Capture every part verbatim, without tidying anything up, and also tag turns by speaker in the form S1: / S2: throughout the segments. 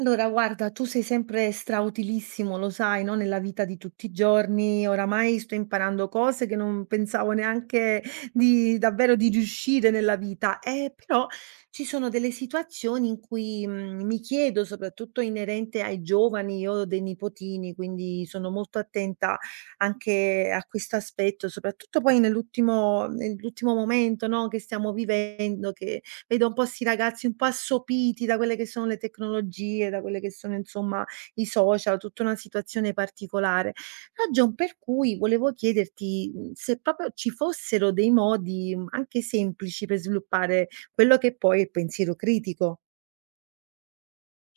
S1: Allora, guarda, tu sei sempre strautilissimo, lo sai, no? Nella vita di tutti i giorni. Oramai sto imparando cose che non pensavo neanche di davvero di riuscire nella vita. Eh, però ci sono delle situazioni in cui mm, mi chiedo, soprattutto inerente ai giovani, io ho dei nipotini, quindi sono molto attenta anche a questo aspetto, soprattutto poi nell'ultimo nell'ultimo momento, no? Che stiamo vivendo, che vedo un po' 'sti ragazzi un po' assopiti da quelle che sono le tecnologie, da quelle che sono insomma i social, tutta una situazione particolare. Ragion per cui volevo chiederti, mhmm, se proprio ci fossero dei modi, mhmm, anche semplici per sviluppare quello che poi è il pensiero critico.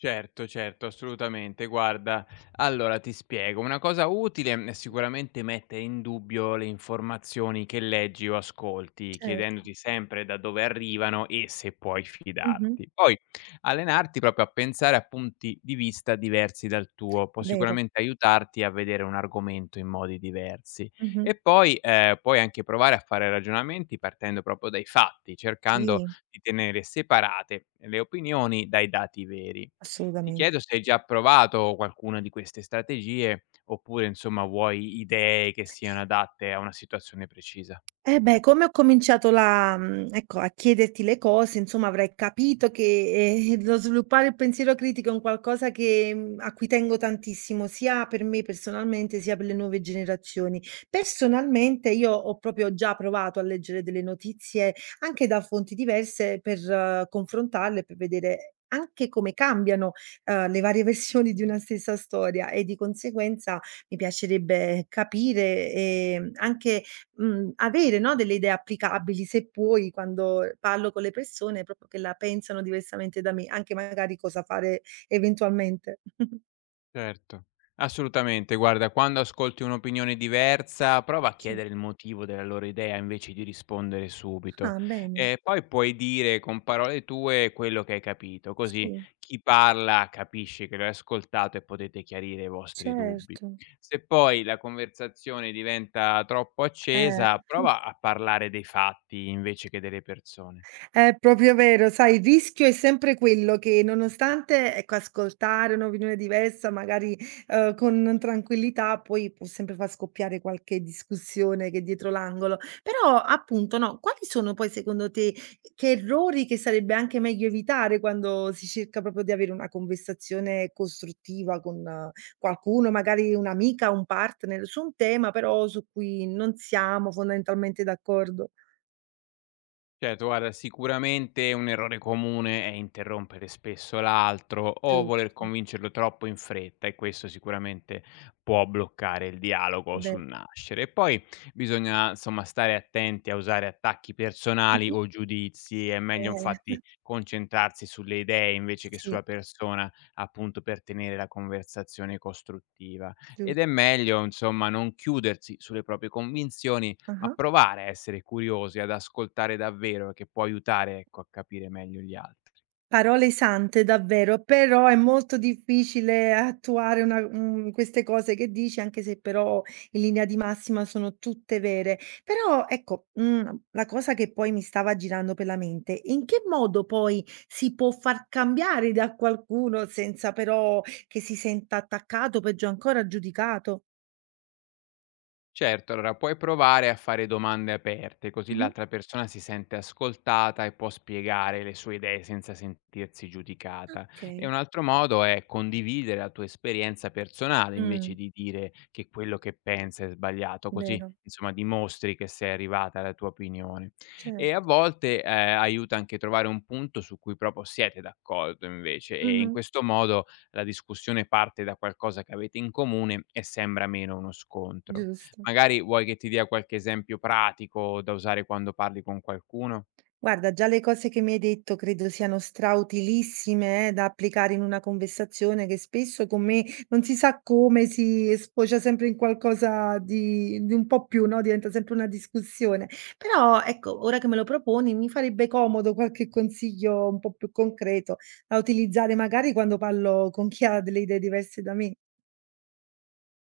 S2: Certo, certo, assolutamente. Guarda, allora ti spiego, una cosa utile è sicuramente mettere in dubbio le informazioni che leggi o ascolti,
S1: Cer
S2: chiedendoti sempre da dove arrivano e se puoi
S1: mh-mh,
S2: fidarti. Poi allenarti proprio a pensare a punti di vista diversi dal tuo, può
S1: vero.
S2: sicuramente aiutarti a vedere un argomento in modi diversi.
S1: Mh-mh.
S2: E poi eh, puoi anche provare a fare ragionamenti partendo proprio dai fatti, cercando
S1: Sì.
S2: di tenere separate le opinioni dai dati veri. Ti
S1: Assolutamente.
S2: chiedo se hai già provato qualcuna di queste strategie, oppure insomma vuoi idee che siano adatte a una situazione precisa.
S1: Eh beh, come ho cominciato la mhmm, ecco, a chiederti le cose, insomma, avrai capito che, ehm, lo sviluppare il pensiero critico è un qualcosa che mhmm, a cui tengo tantissimo, sia per me personalmente, sia per le nuove generazioni. Personalmente io ho proprio già provato a leggere delle notizie, anche da fonti diverse, per eh, confrontarle, per vedere anche come cambiano, uhm, le varie versioni di una stessa storia e di conseguenza mi piacerebbe capire, ehm, anche Mhmm, avere, no, delle idee applicabili, se puoi, quando parlo con le persone, proprio che la pensano diversamente da me, anche magari cosa fare eventualmente.
S2: Certo, assolutamente. Guarda, quando ascolti un'opinione diversa, prova a
S1: Sì.
S2: chiedere il motivo della loro idea invece di rispondere subito.
S1: Ah, bene.
S2: E poi puoi dire con parole tue quello che hai capito, così
S1: Sì,
S2: chi parla capisce che l'hai ascoltato e potete chiarire i vostri dubbi.
S1: certo.
S2: Se poi la conversazione diventa troppo
S1: Eh,
S2: accesa, prova a parlare dei fatti invece che delle persone.
S1: è proprio vero, sai, il rischio è sempre quello che nonostante, ecco, ascoltare un'opinione diversa, magari, uhm, con tranquillità, poi può sempre far scoppiare qualche discussione che è dietro l'angolo. Però appunto, no, quali sono poi secondo te che errori che sarebbe anche meglio evitare quando si cerca proprio di avere una conversazione costruttiva con eh, qualcuno, magari un'amica, un partner, su un tema però su cui non siamo fondamentalmente d'accordo?
S2: Certo, guarda, sicuramente un errore comune è interrompere spesso l'altro o voler
S1: Giusto,
S2: convincerlo troppo in fretta e questo sicuramente può bloccare il dialogo
S1: be
S2: sul nascere. E poi bisogna insomma stare attenti a usare attacchi personali
S1: mh-mh.
S2: o giudizi, è meglio
S1: Eh,
S2: infatti concentrarsi sulle idee invece che
S1: sì,
S2: sulla persona, appunto per tenere la conversazione costruttiva. Ed è
S1: giusto.
S2: meglio insomma non chiudersi sulle proprie convinzioni ma
S1: Ah-ah.
S2: provare a essere curiosi, ad ascoltare davvero, che può aiutare, ecco, a capire meglio gli altri.
S1: Parole sante davvero, però è molto difficile attuare una mhmm, queste cose che dici, anche se però in linea di massima sono tutte vere. Però ecco, mhmm, la cosa che poi mi stava girando per la mente, in che modo poi si può far cambiare idea a qualcuno senza però che si senta attaccato o peggio ancora giudicato?
S2: Certo, allora puoi provare a fare domande aperte, così
S1: Mh-mh.
S2: l'altra persona si sente ascoltata e può spiegare le sue idee senza sentirsi giudicata. E
S1: Okay.
S2: un altro modo è condividere la tua esperienza personale invece
S1: Mh,
S2: di dire che quello che pensa è sbagliato, così
S1: vero,
S2: insomma dimostri che sei arrivata alla tua opinione. E
S1: certo.
S2: a volte eh, aiuta anche trovare un punto su cui proprio siete d'accordo invece e in
S1: Mh-mh.
S2: questo modo la discussione parte da qualcosa che avete in comune e sembra meno uno scontro.
S1: Giusto.
S2: Magari vuoi che ti dia qualche esempio pratico da usare quando parli con qualcuno?
S1: Guarda, già le cose che mi hai detto credo siano strautilissime, eh, da applicare in una conversazione che spesso con me non si sa come si sfocia sempre in qualcosa di, di un po' più, no? Diventa sempre una discussione. Però ecco, ora che me lo proponi, mi farebbe comodo qualche consiglio un po' più concreto da utilizzare magari quando parlo con chi ha delle idee diverse da me.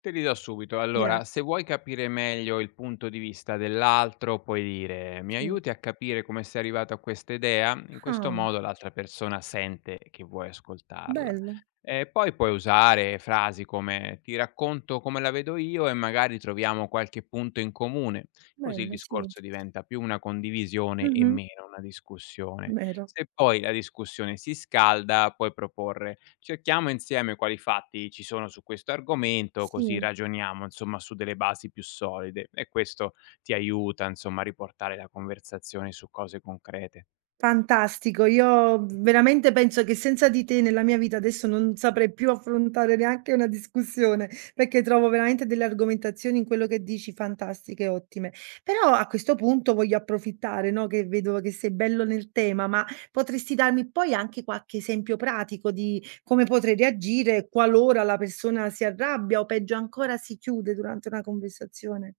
S2: Te li do subito. Allora, se
S1: Grazie.
S2: vuoi capire meglio il punto di vista dell'altro, puoi dire: "Mi
S1: Sì.
S2: aiuti a capire come sei arrivato a questa idea?" In questo
S1: Ah,
S2: modo l'altra persona sente che vuoi ascoltarla.
S1: bello,
S2: E poi puoi usare frasi come: "Ti racconto come la vedo io e magari troviamo qualche punto in comune." Così il
S1: bello, sì.
S2: discorso
S1: Sì.
S2: diventa più una condivisione e
S1: Mhm,
S2: meno una discussione.
S1: vero,
S2: Se poi la discussione si scalda, puoi proporre: Cerchiamo insieme quali fatti ci sono su questo argomento, così
S1: sì.
S2: ragioniamo, insomma, su delle basi più solide e questo ti aiuta, insomma, a riportare la conversazione su cose concrete.
S1: Fantastico, io veramente penso che senza di te nella mia vita adesso non saprei più affrontare neanche una discussione, perché trovo veramente delle argomentazioni in quello che dici fantastiche, ottime. Però a questo punto voglio approfittare, no, che vedo che sei bello nel tema, ma potresti darmi poi anche qualche esempio pratico di come potrei reagire qualora la persona si arrabbia o peggio ancora si chiude durante una conversazione?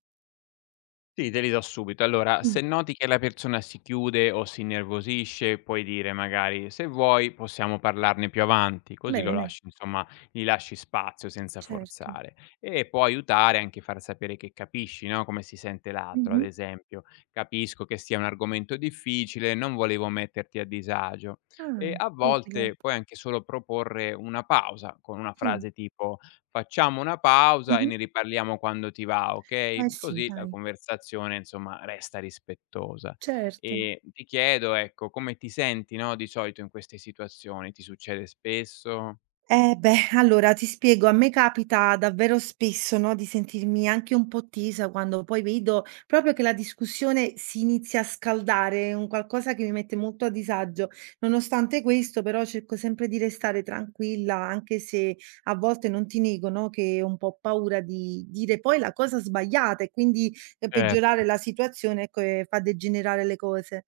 S2: Sì, te li do subito. Allora,
S1: Mh,
S2: se noti che la persona si chiude o si innervosisce, puoi dire magari: "Se vuoi possiamo parlarne più avanti", così lo
S1: bene,
S2: lasci insomma gli lasci spazio senza
S1: certo.
S2: forzare. E può aiutare anche far sapere che capisci, no, come si sente l'altro, ad
S1: Mh-mh.
S2: esempio: "Capisco che sia un argomento difficile, non volevo metterti a disagio".
S1: Ah,
S2: E a
S1: utile.
S2: volte puoi anche solo proporre una pausa con una
S1: Sì.
S2: frase tipo: Facciamo una pausa e
S1: Mh-mh.
S2: ne riparliamo quando ti va,
S1: Eh
S2: okay,
S1: sì,
S2: così la
S1: dai,
S2: conversazione insomma resta rispettosa.
S1: certo.
S2: E ti chiedo, ecco, come ti senti, no, di solito in queste situazioni? Ti succede spesso?
S1: Eh beh, allora ti spiego, a me capita davvero spesso, no, di sentirmi anche un po' tesa quando poi vedo proprio che la discussione si inizia a scaldare, è un qualcosa che mi mette molto a disagio. Nonostante questo, però cerco sempre di restare tranquilla, anche se a volte non ti nego, no, che ho un po' paura di dire poi la cosa sbagliata e quindi, ehm, peggiorare
S2: Certo.
S1: la situazione, ecco, e fa degenerare le cose.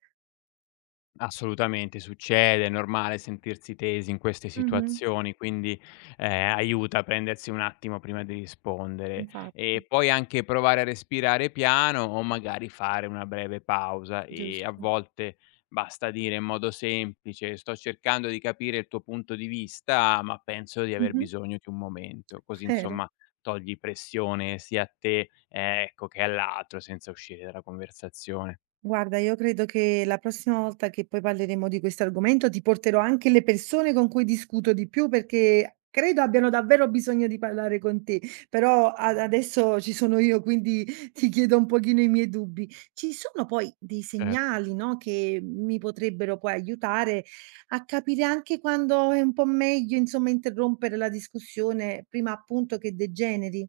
S2: Assolutamente, succede, è normale sentirsi tesi in queste
S1: Mh-mh.
S2: situazioni, quindi, ehm, aiuta a prendersi un attimo prima di rispondere.
S1: Infatti,
S2: E poi anche provare a respirare piano o magari fare una breve pausa e a
S1: giusto.
S2: volte basta dire in modo semplice: "Sto cercando di capire il tuo punto di vista, ma penso di aver
S1: Mh-mh.
S2: bisogno di un momento." Così
S1: Vero.
S2: insomma togli pressione sia a te, ehm, ecco, che all'altro senza uscire dalla conversazione.
S1: Guarda, io credo che la prossima volta che poi parleremo di questo argomento ti porterò anche le persone con cui discuto di più, perché credo abbiano davvero bisogno di parlare con te. Però ad adesso ci sono io, quindi ti chiedo un pochino i miei dubbi. Ci sono poi dei
S2: Cer
S1: segnali, no, che mi potrebbero poi aiutare a capire anche quando è un po' meglio, insomma, interrompere la discussione prima appunto che degeneri?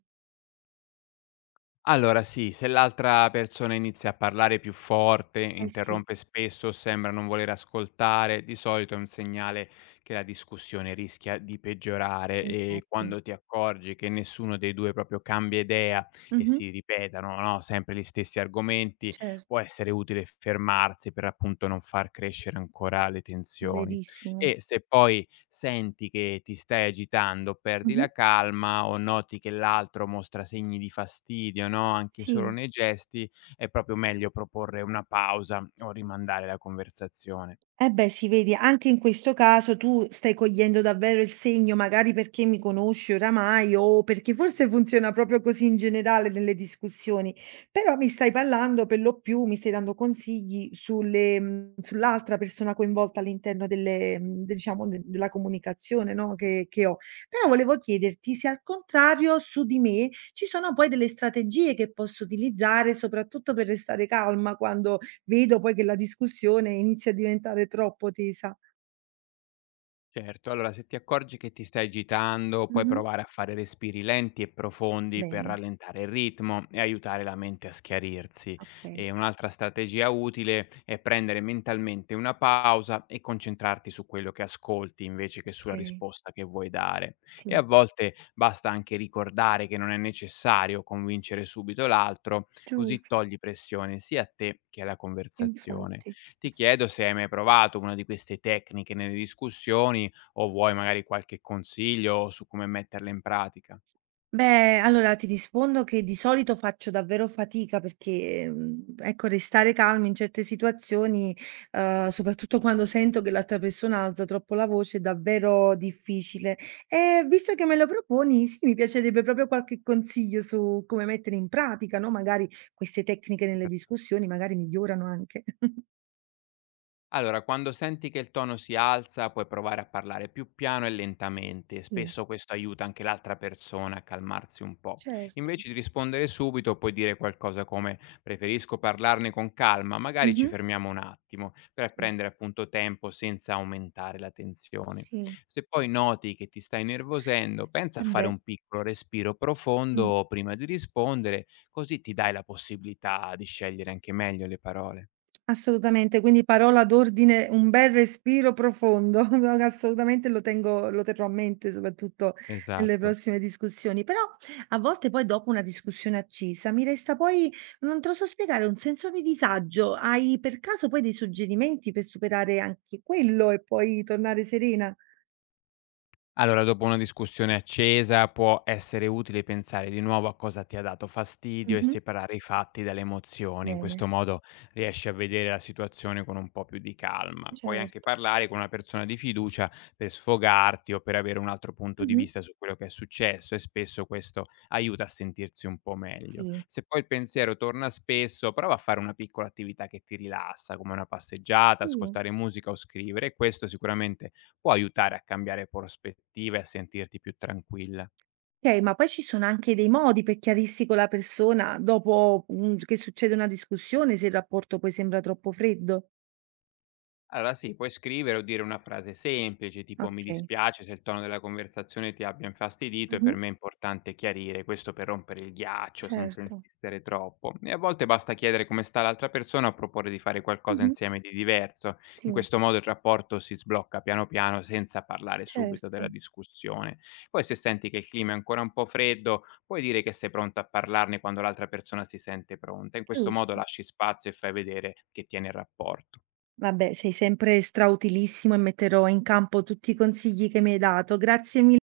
S2: Allora sì, se l'altra persona inizia a parlare più forte,
S1: Eh sì,
S2: interrompe spesso o sembra non voler ascoltare, di solito è un segnale che la discussione rischia di peggiorare e
S1: infatti.
S2: quando ti accorgi che nessuno dei due proprio cambia idea e
S1: Mh-mh.
S2: si ripetano, no, sempre gli stessi argomenti, può
S1: Certo.
S2: essere utile fermarsi per appunto non far crescere ancora le tensioni.
S1: Verissimo.
S2: E se poi senti che ti stai agitando, perdi
S1: Mh-mh.
S2: la calma o noti che l'altro mostra segni di fastidio, no, anche solo
S1: Sì.
S2: nei gesti, è proprio meglio proporre una pausa o rimandare la conversazione.
S1: Eh beh sì, vedi, anche in questo caso tu stai cogliendo davvero il segno, magari perché mi conosci oramai o perché forse funziona proprio così in generale nelle discussioni, però mi stai parlando per lo più mi stai dando consigli sulle mhmm, sull'altra persona coinvolta all'interno delle mhmm, de diciamo de della comunicazione, no, che che ho. Però volevo chiederti se al contrario su di me ci sono poi delle strategie che posso utilizzare, soprattutto per restare calma quando vedo poi che la discussione inizia a diventare troppo tesa.
S2: Certo, allora se ti accorgi che ti stai agitando, puoi
S1: Mh-mh.
S2: provare a fare respiri lenti e profondi per
S1: Bene.
S2: rallentare il ritmo e aiutare la mente a schiarirsi.
S1: Okay,
S2: E un'altra strategia utile è prendere mentalmente una pausa e concentrarti su quello che ascolti invece che sulla
S1: okay.
S2: risposta che vuoi dare. E
S1: Sì,
S2: a volte basta anche ricordare che non è necessario convincere subito l'altro, così
S1: giusto,
S2: togli pressione sia a te che alla conversazione.
S1: infatti.
S2: Ti chiedo se hai mai provato una di queste tecniche nelle discussioni o vuoi magari qualche consiglio su come metterle in pratica.
S1: Beh, allora ti rispondo che di solito faccio davvero fatica perché, mhmm, ecco, restare calmi in certe situazioni, uhm, soprattutto quando sento che l'altra persona alza troppo la voce, è davvero difficile. E visto che me lo proponi, sì, mi piacerebbe proprio qualche consiglio su come mettere in pratica, no, magari queste tecniche nelle
S2: Certo.
S1: discussioni, magari migliorano anche.
S2: Allora, quando senti che il tono si alza, puoi provare a parlare più piano e lentamente.
S1: Sì,
S2: Spesso questo aiuta anche l'altra persona a calmarsi un po'.
S1: certo.
S2: Invece di rispondere subito, puoi dire qualcosa come preferisco parlarne con calma, magari ci
S1: Mh-mh.
S2: fermiamo un attimo per
S1: Certo,
S2: prendere appunto tempo senza aumentare la tensione.
S1: sì.
S2: Se poi noti che ti stai nervosendo, pensa
S1: Eh
S2: a fare
S1: beh,
S2: un piccolo respiro
S1: mh.
S2: profondo prima di rispondere, così ti dai la possibilità di scegliere anche meglio le parole.
S1: Assolutamente, quindi parola d'ordine, un bel respiro profondo, no, assolutamente lo tengo lo terrò a mente soprattutto nelle
S2: Esatto.
S1: prossime discussioni. Però a volte poi dopo una discussione accesa mi resta poi, non te lo so spiegare, un senso di disagio. Hai per caso poi dei suggerimenti per superare anche quello e poi tornare serena?
S2: Allora, dopo una discussione accesa può essere utile pensare di nuovo a cosa ti ha dato fastidio e
S1: Mh-mh.
S2: separare i fatti dalle emozioni. In
S1: Bene.
S2: questo modo riesci a vedere la situazione con un po' più di calma. Puoi anche
S1: Certo.
S2: parlare con una persona di fiducia per sfogarti o per avere un altro punto di
S1: Mh-mh.
S2: vista su quello che è successo e spesso questo aiuta a sentirsi un po' meglio.
S1: Sì.
S2: Se poi il pensiero torna spesso, prova a fare una piccola attività che ti rilassa, come una passeggiata,
S1: Sì.
S2: ascoltare musica o scrivere. Questo sicuramente può aiutare a cambiare prospettiva e a sentirti più tranquilla.
S1: Okay, ma poi ci sono anche dei modi per chiarirsi con la persona dopo, mhmm, che succede una discussione, se il rapporto poi sembra troppo freddo?
S2: Allora sì, puoi scrivere o dire una frase semplice, tipo mi
S1: Okay.
S2: dispiace se il tono della conversazione ti abbia infastidito e per
S1: Mh-mh.
S2: me è importante chiarire questo per rompere il ghiaccio senza
S1: Certo.
S2: insistere troppo. E a volte basta chiedere come sta l'altra persona o proporre di fare qualcosa
S1: Mh-mh.
S2: insieme di diverso. In
S1: Sì,
S2: questo modo il rapporto si sblocca piano piano senza parlare subito della
S1: certo,
S2: discussione. Poi se senti che il clima è ancora un po' freddo, puoi dire che sei pronto a parlarne quando l'altra persona si sente pronta. In questo modo
S1: giusto.
S2: lasci spazio e fai vedere che tieni il rapporto.
S1: Vabbè, sei sempre strautilissimo e metterò in campo tutti i consigli che mi hai dato. Grazie mille.